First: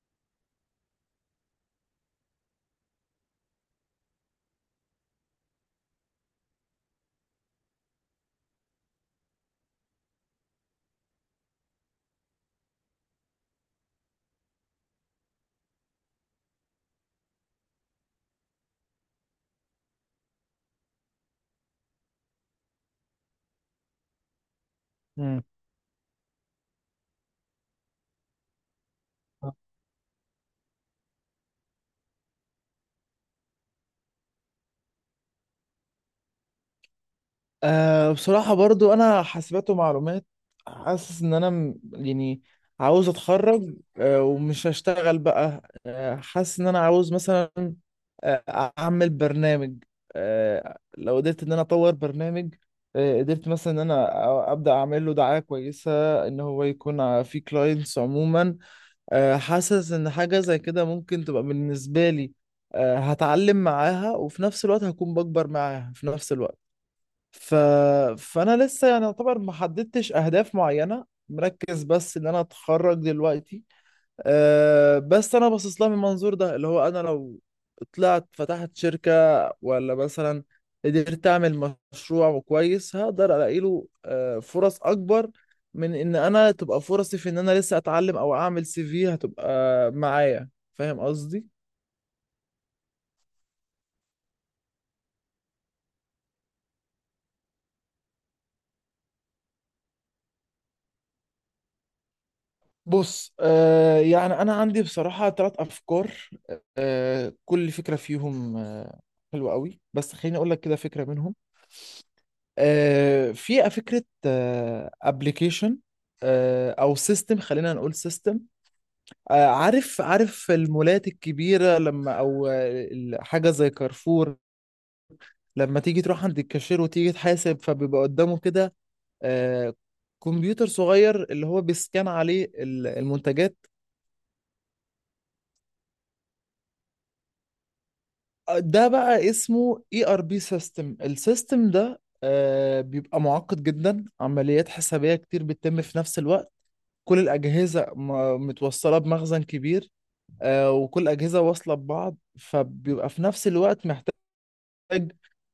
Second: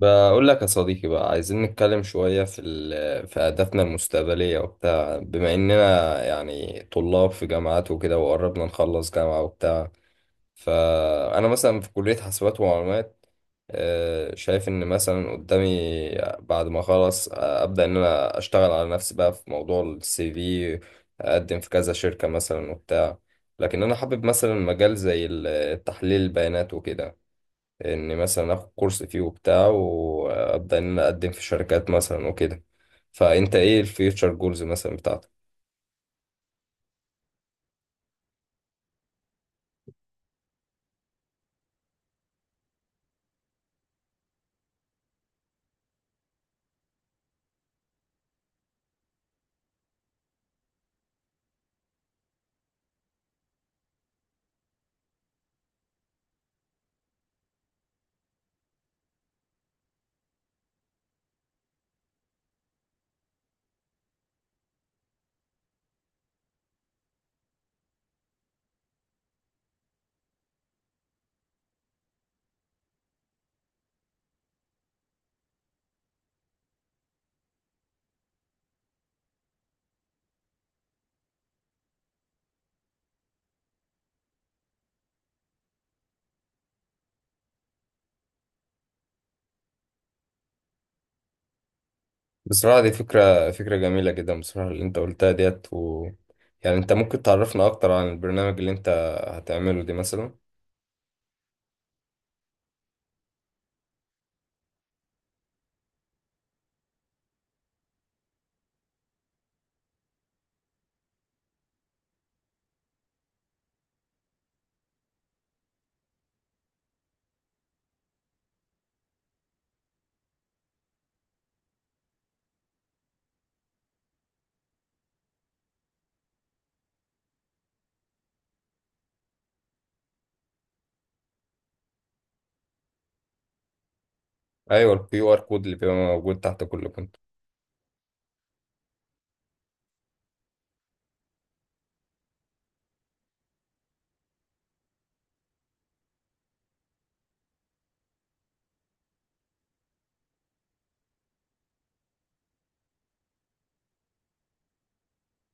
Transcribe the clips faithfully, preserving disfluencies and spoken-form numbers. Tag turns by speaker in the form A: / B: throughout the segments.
A: بقول لك يا صديقي بقى عايزين نتكلم شوية في ال... في أهدافنا المستقبلية وبتاع، بما إننا يعني طلاب في جامعات وكده وقربنا نخلص جامعة وبتاع. فأنا مثلا في كلية حاسبات ومعلومات. آه، شايف إن مثلا قدامي بعد ما أخلص، آه، أبدأ إن أنا أشتغل على نفسي بقى في موضوع السي في. أقدم في كذا شركة مثلا وبتاع. لكن أنا حابب مثلا مجال زي
B: مم.
A: ال- تحليل البيانات وكده. ان مثلا اخد كورس فيه وبتاع وابدا ان انا اقدم في شركات مثلا وكده. فانت ايه الفيوتشر جولز مثلا بتاعتك؟
B: أه بصراحة برضو أنا حاسبات ومعلومات. حاسس إن أنا م- يعني عاوز أتخرج، أه ومش هشتغل بقى. أه حاسس إن أنا عاوز مثلا آه، أعمل برنامج. أه لو قدرت إن أنا أطور برنامج، أه قدرت مثلا إن أنا أ- أبدأ أعمل له دعاية كويسة، إن هو يكون ع- فيه كلاينتس عموما. أه حاسس إن حاجة زي كده ممكن تبقى بالنسبة لي أه هتعلم معاها، وفي نفس الوقت هكون بكبر معاها في نفس الوقت. ف... فانا لسه يعني يعتبر ما حددتش اهداف معينه، مركز بس ان انا اتخرج دلوقتي. أه بس انا باصص لها من المنظور ده، اللي هو انا لو طلعت فتحت شركه، ولا مثلا قدرت اعمل مشروع كويس، هقدر الاقي له أه فرص اكبر من ان انا تبقى فرصي في ان انا لسه اتعلم او اعمل سي في هتبقى معايا. فاهم قصدي؟
A: بصراحه دي فكره، فكره جميله جدا بصراحه اللي انت قلتها ديت و... يعني انت ممكن تعرفنا اكتر عن البرنامج اللي انت هتعمله دي مثلا؟
B: بص، آه يعني أنا عندي بصراحة ثلاث أفكار، آه كل فكرة فيهم آه حلوة قوي، بس خليني أقول لك كده فكرة منهم. آه في فكرة أبلكيشن، آه أبليكيشن آه أو سيستم، خلينا نقول سيستم. آه عارف عارف المولات الكبيرة، لما أو آه، ال- حاجة زي كارفور، لما تيجي تروح عند الكاشير وتيجي تحاسب، فبيبقى قدامه كده آه كمبيوتر صغير اللي هو بيسكان عليه ال- المنتجات.
A: ايوه، الكيو ار كود اللي بيبقى موجود تحت كل كنت.
B: ده بقى اسمه اي ار بي سيستم. السيستم ده آه، بيبقى معقد جدا، عمليات حسابية كتير بتتم في نفس الوقت. كل الأجهزة م- متوصلة بمخزن كبير، آه، وكل أجهزة واصلة ببعض، فبيبقى في نفس الوقت محتاج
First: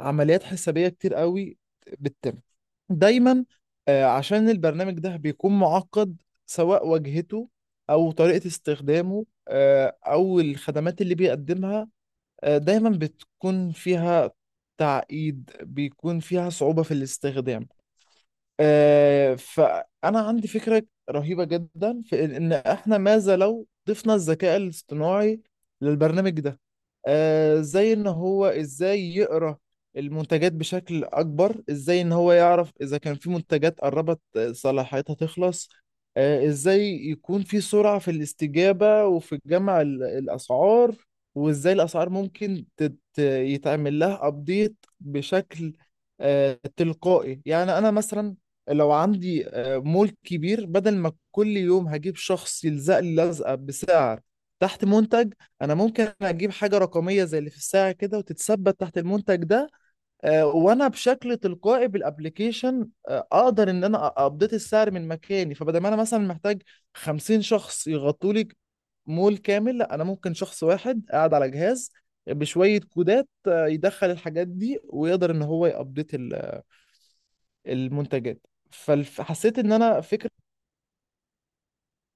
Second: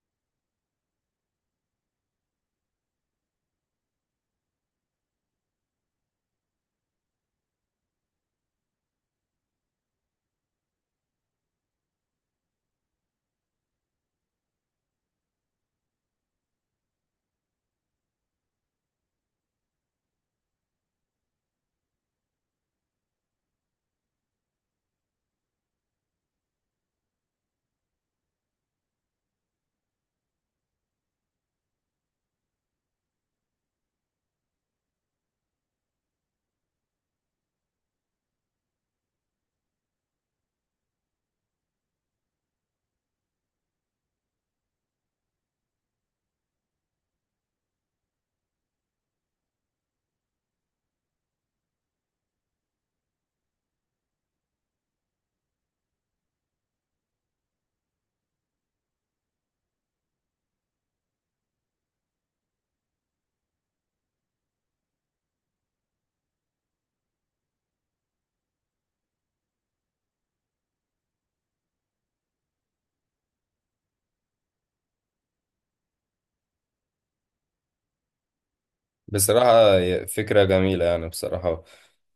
B: عمليات حسابية كتير قوي بتتم دايما. آه، عشان البرنامج ده بيكون معقد، سواء واجهته أو طريقة استخدامه، آه، أو الخدمات اللي بيقدمها، آه، دايما بتكون فيها تعقيد، بيكون فيها صعوبة في الاستخدام. آه، فأنا عندي فكرة رهيبة جدا في إن إحنا ماذا لو ضفنا الذكاء الاصطناعي للبرنامج ده، آه، زي إن هو إزاي يقرأ المنتجات بشكل أكبر، إزاي إن هو يعرف إذا كان في منتجات قربت آه، صلاحيتها تخلص، آه، إزاي يكون في سرعة في الاستجابة وفي جمع ال- الأسعار، وإزاي الأسعار ممكن تت- يتعمل لها أبديت بشكل آه، تلقائي. يعني انا مثلا لو عندي آه، مول كبير، بدل ما كل يوم هجيب شخص يلزق لي لزقة بسعر تحت منتج، انا ممكن اجيب حاجة رقمية زي اللي في الساعة كده وتتثبت تحت المنتج ده، آه، وانا بشكل تلقائي بالابليكيشن آه، اقدر ان انا ابديت السعر من مكاني. فبدل ما انا مثلا محتاج خمسين شخص يغطوا لي مول كامل، لا، انا ممكن شخص واحد قاعد على جهاز بشوية كودات آه، يدخل الحاجات دي ويقدر ان هو يابديت المنتجات.
A: بصراحة
B: فحسيت ان انا فكرة.
A: فكرة جميلة يعني بصراحة،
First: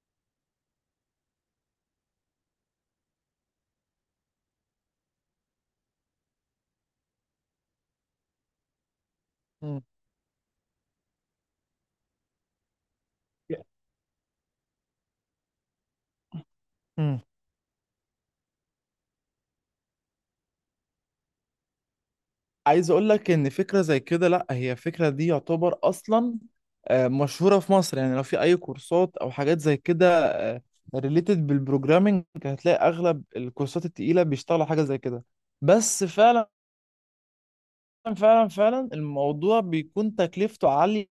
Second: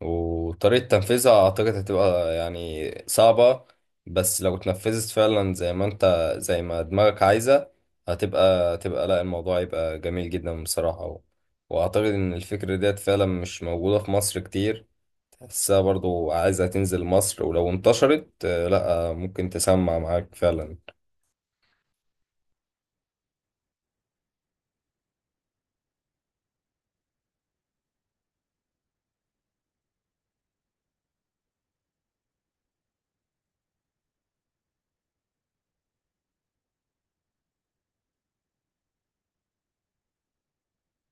A: وطريقة تنفيذها أعتقد هتبقى يعني صعبة، بس لو اتنفذت فعلا زي ما أنت، زي ما دماغك عايزة، هتبقى تبقى لا، الموضوع
B: مم.
A: يبقى جميل جدا بصراحة و... وأعتقد إن الفكرة ديت فعلا مش موجودة في مصر كتير. تحسها برضو عايزة تنزل
B: مم.
A: مصر، ولو انتشرت آه، لا آه، ممكن تسمع معاك فعلا.
B: عايز اقول لك ان فكره زي كده، لا، هي فكره دي يعتبر اصلا آه، مشهوره في مصر. يعني لو في اي كورسات او حاجات زي كده ريليتد بالبروجرامينج، هتلاقي اغلب الكورسات التقيله بيشتغلوا حاجه زي كده. بس فعلا فعلا فعلا الموضوع بيكون تكلفته عاليه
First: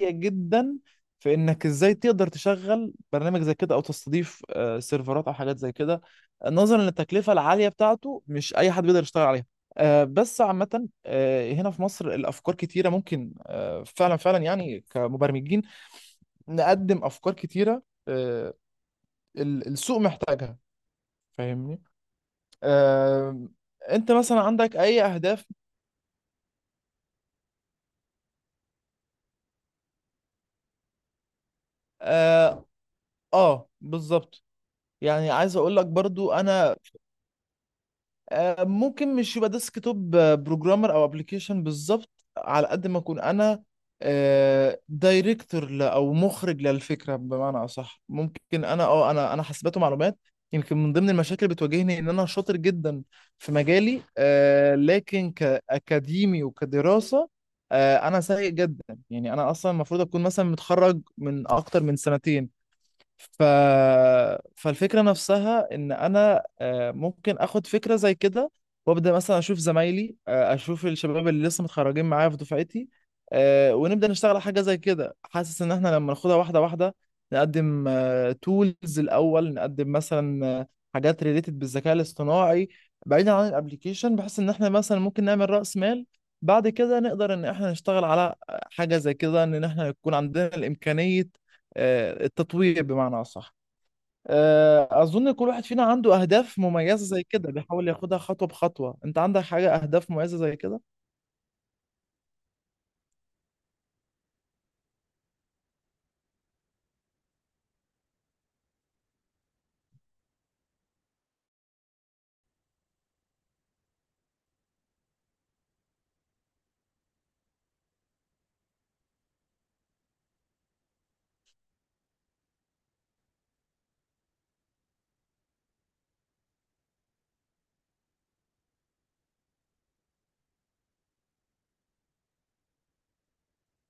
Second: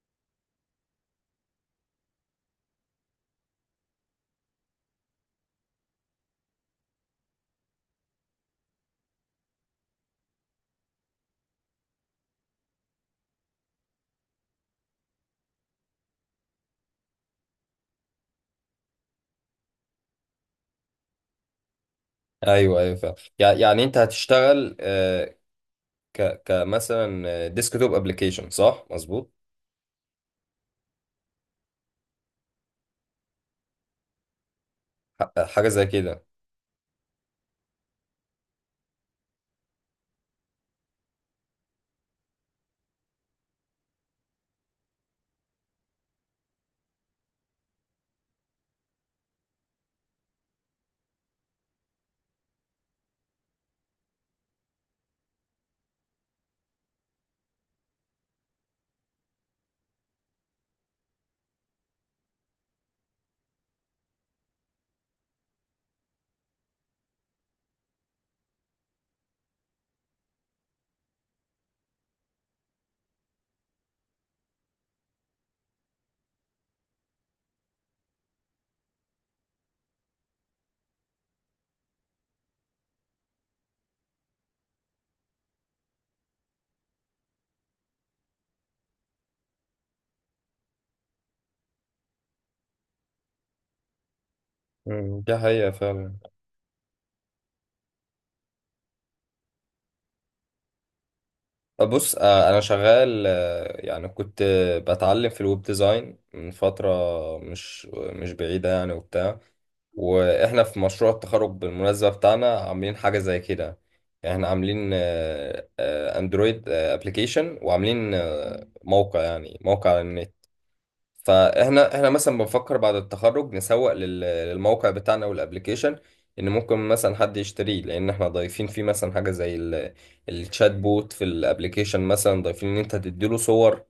B: جدا، في انك ازاي تقدر تشغل برنامج زي كده او تستضيف آه، سيرفرات او حاجات زي كده. نظرا للتكلفه العاليه بتاعته مش اي حد بيقدر يشتغل عليها. آه، بس عامه آه، هنا في مصر الافكار كتيره، ممكن آه، فعلا فعلا يعني كمبرمجين نقدم افكار كتيره آه، ال- السوق محتاجها. فاهمني؟
A: أيوه أيوه فعلا،
B: آه،
A: يع- يعني أنت
B: انت مثلا
A: هتشتغل
B: عندك اي
A: آه،
B: اهداف؟
A: ك كمثلا ديسك توب ابلكيشن، صح، مظبوط؟
B: اه. آه، بالظبط. يعني
A: ح-
B: عايز
A: حاجه
B: اقول
A: زي
B: لك
A: كده.
B: برضو انا آه، ممكن مش يبقى ديسك توب بروجرامر او ابلكيشن بالظبط، على قد ما اكون انا دايركتور او مخرج للفكره بمعنى اصح. ممكن انا اه انا انا حاسبات ومعلومات، يمكن من ضمن المشاكل اللي بتواجهني ان انا شاطر جدا في مجالي آه، لكن كاكاديمي وكدراسه آه، انا سيء جدا. يعني انا اصلا المفروض اكون مثلا متخرج من اكتر من سنتين. ف... فالفكرة نفسها إن أنا آه، ممكن آخد فكرة زي كده وأبدأ مثلا أشوف زمايلي آه، أشوف الشباب اللي لسه متخرجين معايا في دفعتي، آه، ونبدأ نشتغل على حاجة زي كده. حاسس إن إحنا لما ناخدها واحدة واحدة، نقدم تولز الأول، نقدم مثلا آه، حاجات ريليتد بالذكاء الاصطناعي بعيدا عن الابليكيشن، بحيث إن إحنا مثلا ممكن نعمل رأس مال، بعد كده نقدر إن إحنا نشتغل على حاجة زي كده، إن إحنا يكون عندنا الإمكانية آه، التطوير بمعنى أصح. آه،
A: مم.
B: أظن
A: دي
B: كل واحد
A: حقيقه
B: فينا
A: فعلا.
B: عنده أهداف مميزة زي كده، بيحاول ياخدها خطوة بخطوة. أنت عندك حاجة أهداف مميزة زي كده؟ ان
A: بص، آه، انا شغال، آه، يعني كنت بتعلم في الويب ديزاين من فتره مش مش بعيده يعني وبتاع. واحنا في مشروع التخرج بالمناسبه بتاعنا عاملين حاجه زي كده. يعني احنا عاملين آه، آه، اندرويد ابلكيشن، وعاملين آه، موقع، يعني موقع على النت. فاحنا احنا مثلا بنفكر بعد التخرج نسوق لل- للموقع بتاعنا والابليكيشن، ان ممكن مثلا حد يشتريه، لان احنا ضايفين فيه مثلا حاجه زي ال- الشات بوت في الابليكيشن. مثلا ضايفين ان انت تديله صور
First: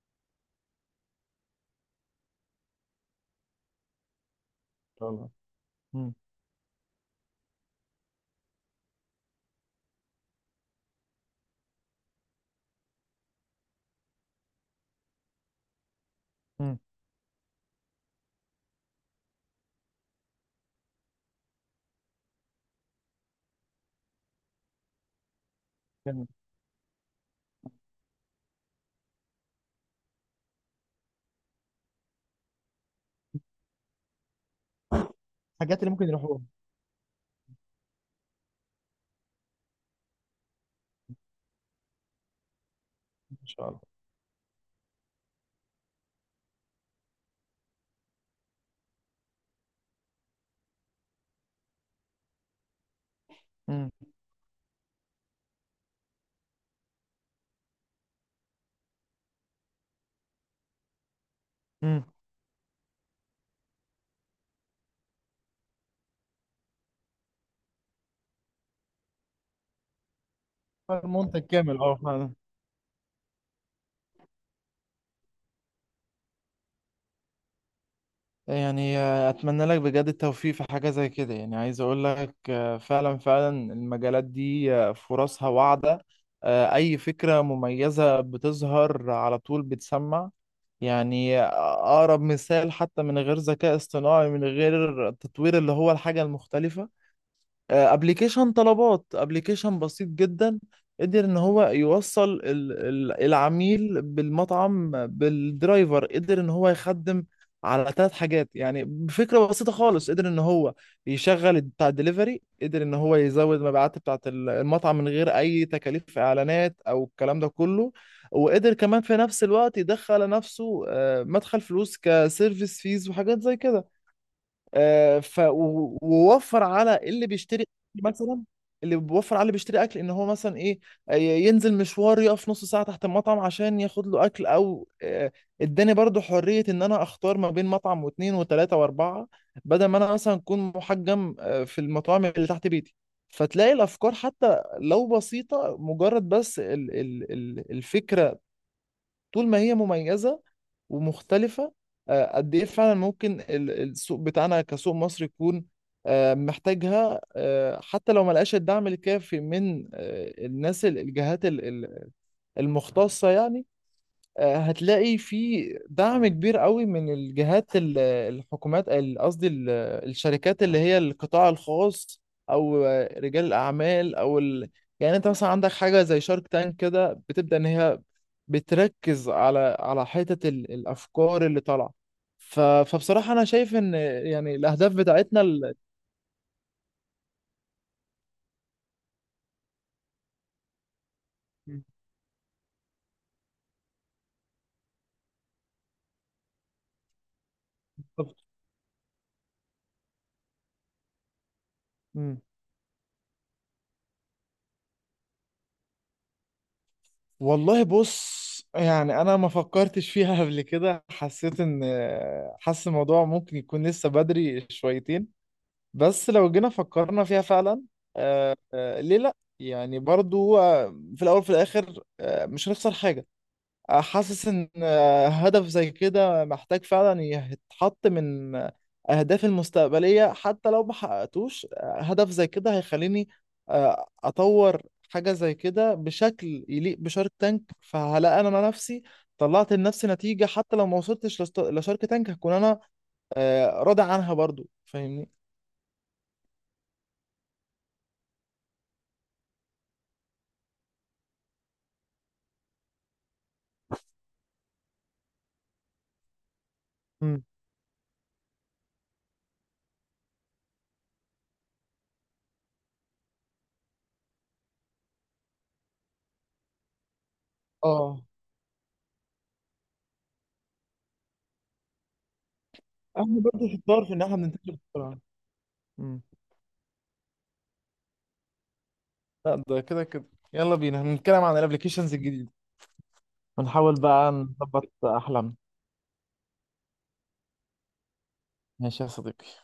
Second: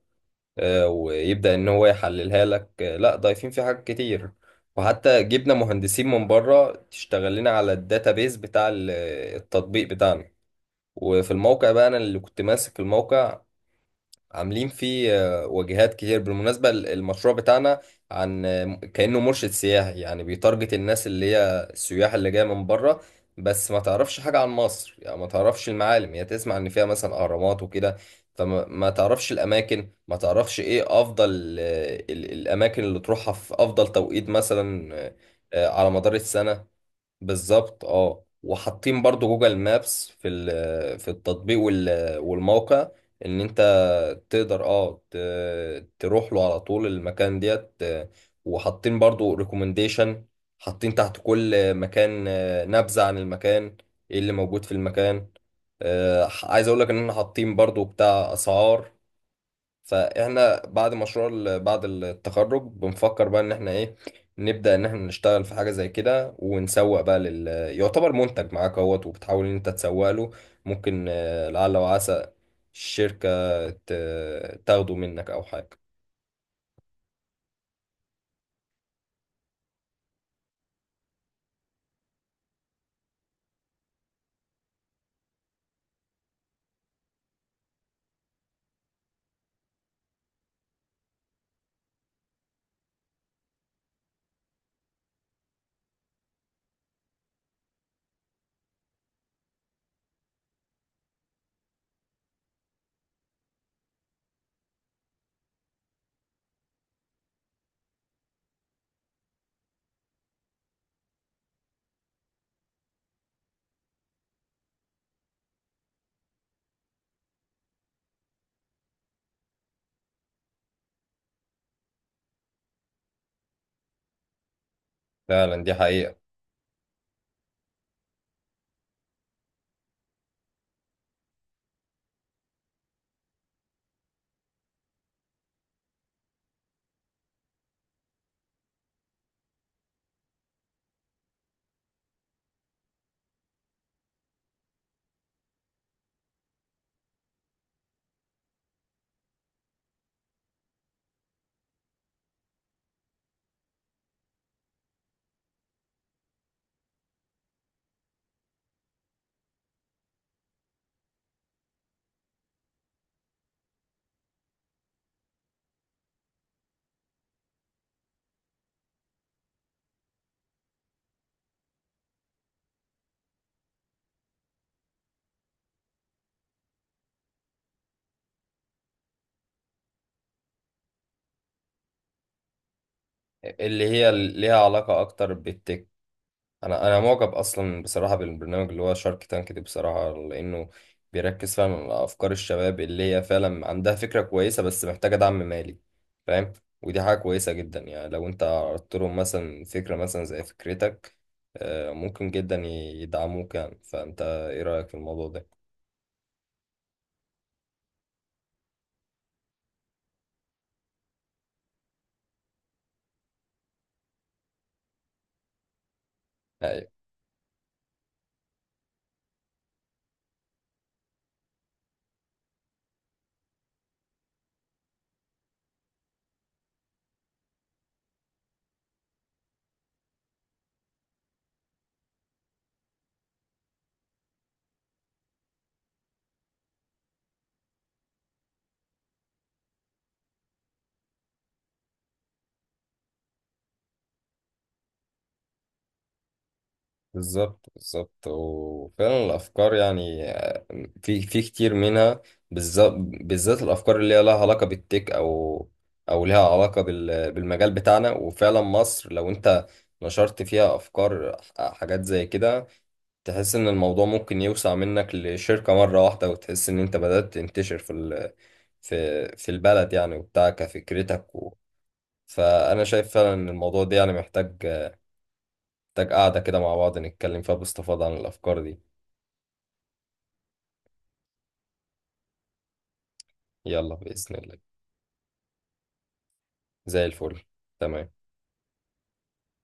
A: آه، ويبدا ان هو يحللها لك. آه، لا ضايفين فيه حاجات كتير،
B: شاء
A: وحتى
B: الله.
A: جبنا مهندسين
B: مم.
A: من بره تشتغل لنا على الداتابيز بتاع ال- التطبيق بتاعنا. وفي الموقع بقى انا اللي كنت ماسك الموقع، عاملين فيه آه، واجهات كتير. بالمناسبة
B: مم.
A: ال- المشروع بتاعنا عن آه، كأنه مرشد سياحي، يعني بيتارجت الناس اللي هي السياح اللي جاية من بره بس ما تعرفش حاجة عن مصر. يعني ما تعرفش المعالم، هي
B: يعني
A: تسمع ان فيها مثلا اهرامات وكده، فما ما تعرفش الاماكن، ما تعرفش ايه افضل آه، ال- الاماكن اللي تروحها في افضل توقيت مثلا، آه، آه،
B: الحاجات
A: على
B: اللي ممكن
A: مدار
B: يروحوها.
A: السنة. بالظبط، اه. وحاطين برضو جوجل مابس في ال- في التطبيق وال- والموقع،
B: إن
A: ان انت
B: شاء الله.
A: تقدر اه ت- تروح له على طول المكان ديت. آه، وحاطين برضو ريكومنديشن، حاطين تحت كل مكان آه، نبذة عن المكان،
B: مم.
A: ايه اللي موجود في المكان. آه، عايز اقول لك ان احنا حاطين برضو بتاع اسعار. فاحنا بعد مشروع ال- بعد
B: مم.
A: التخرج بنفكر بقى ان احنا ايه، نبدأ ان احنا نشتغل في حاجة زي كده ونسوق بقى لل، يعتبر منتج معاك اهوت وبتحاول ان انت تسوق له. ممكن
B: المنتج
A: آه، لعل
B: كامل، أه،
A: وعسى
B: فعلا.
A: الشركة ت- تاخده منك او حاجة.
B: يعني آه، اتمنى لك بجد التوفيق في حاجه زي كده. يعني عايز اقول لك آه، فعلا فعلا المجالات دي آه، فرصها واعده. آه، اي فكره مميزه بتظهر على طول بتسمع. يعني أقرب مثال، حتى من غير ذكاء اصطناعي، من غير التطوير اللي هو الحاجة المختلفة، ابلكيشن طلبات، ابلكيشن بسيط جدا. قدر ان هو يوصل ال- ال- العميل بالمطعم بالدرايفر، قدر ان هو يخدم على ثلاث حاجات. يعني بفكرة بسيطة خالص، قدر ان هو يشغل بتاع الدليفري، قدر ان هو يزود مبيعات بتاعة ال- المطعم من غير اي تكاليف اعلانات او الكلام ده كله، وقدر كمان في نفس الوقت يدخل لنفسه آه، مدخل فلوس كسيرفيس فيز وحاجات زي كده. آه، ف
A: فعلا دي
B: و-
A: حقيقة،
B: ووفر على اللي بيشتري أكل مثلا. اللي بيوفر على اللي بيشتري اكل ان هو مثلا ايه، آه، ي- ينزل مشوار يقف نص ساعه تحت المطعم عشان ياخد له اكل. او آه، اداني برضو حريه ان انا اختار ما بين مطعم واثنين وثلاثه واربعه، بدل ما انا مثلا اكون محجم آه، في المطاعم اللي تحت بيتي. فتلاقي الافكار حتى لو بسيطه، مجرد بس ال ال ال الفكره طول ما هي مميزة ومختلفة، آه، قد إيه فعلا ممكن ال- السوق بتاعنا كسوق مصري يكون آه، محتاجها. آه، حتى لو ما لقاش الدعم الكافي من آه، الناس ال- الجهات ال- ال- المختصة يعني، آه، هتلاقي في دعم كبير قوي من الجهات ال- الحكومات ال- قصدي ال- الشركات اللي هي القطاع الخاص، او آه، رجال الاعمال او ال... يعني انت مثلا عندك حاجه زي شارك تانك كده، بتبدا ان هي بتركز على على حته ال- الافكار اللي طالعه. ف... فبصراحه انا شايف
A: اللي
B: ان
A: هي
B: يعني
A: ليها
B: الاهداف
A: علاقة اكتر
B: بتاعتنا ال...
A: بالتك. انا انا معجب اصلا بصراحه بالبرنامج اللي هو شارك تانك ده، بصراحه لانه بيركز فعلا على افكار الشباب اللي هي فعلا عندها فكره كويسه بس محتاجه دعم مالي. فاهم؟ ودي حاجه كويسه جدا، يعني لو انت عرضت لهم مثلا فكره مثلا زي فكرتك آه، ممكن
B: مم.
A: جدا يدعموك. يعني فانت ايه رايك في الموضوع ده؟
B: والله بص، يعني انا ما فكرتش فيها قبل كده. حسيت ان، حاسس الموضوع ممكن يكون لسه بدري شويتين، بس لو جينا
A: يعني
B: فكرنا فيها فعلا، آه، آه، ليه لا؟ يعني برضو هو في الاول وفي الاخر آه، مش هنخسر حاجة. حاسس ان آه، هدف زي كده محتاج فعلا يتحط من آه، اهدافي المستقبليه. حتى لو ما حققتوش آه، هدف زي كده هيخليني آه، اطور حاجه زي كده بشكل يليق بشارك تانك، فهلاقي انا نفسي طلعت لنفسي نتيجه. حتى لو ما وصلتش لست- لشارك تانك، هكون انا آه، راضي عنها برضو. فاهمني؟
A: بالظبط، بالظبط. وفعلا الافكار يعني في في كتير منها، بالذات بالذات الافكار اللي هي لها علاقه بالتك، او او لها علاقه بال-
B: مم.
A: بالمجال بتاعنا. وفعلا مصر لو انت نشرت فيها افكار حاجات زي كده، تحس ان الموضوع ممكن يوسع منك لشركه مره واحده، وتحس ان انت بدات تنتشر في
B: اه،
A: ال- في في البلد يعني وبتاع كفكرتك. و فانا شايف فعلا
B: احنا
A: ان
B: برضو
A: الموضوع ده
B: شطار
A: يعني
B: في ان احنا
A: محتاج،
B: بننتشر بسرعه.
A: محتاج
B: مم.
A: قاعده كده مع بعض نتكلم فيها باستفاضه عن الافكار دي.
B: لا، ده كده كده. يلا بينا هنتكلم عن الابلكيشنز الجديده،
A: يلا
B: ونحاول بقى
A: بإذن الله،
B: نظبط أحلامنا.
A: زي الفل. تمام.
B: ماشي يا صديقي.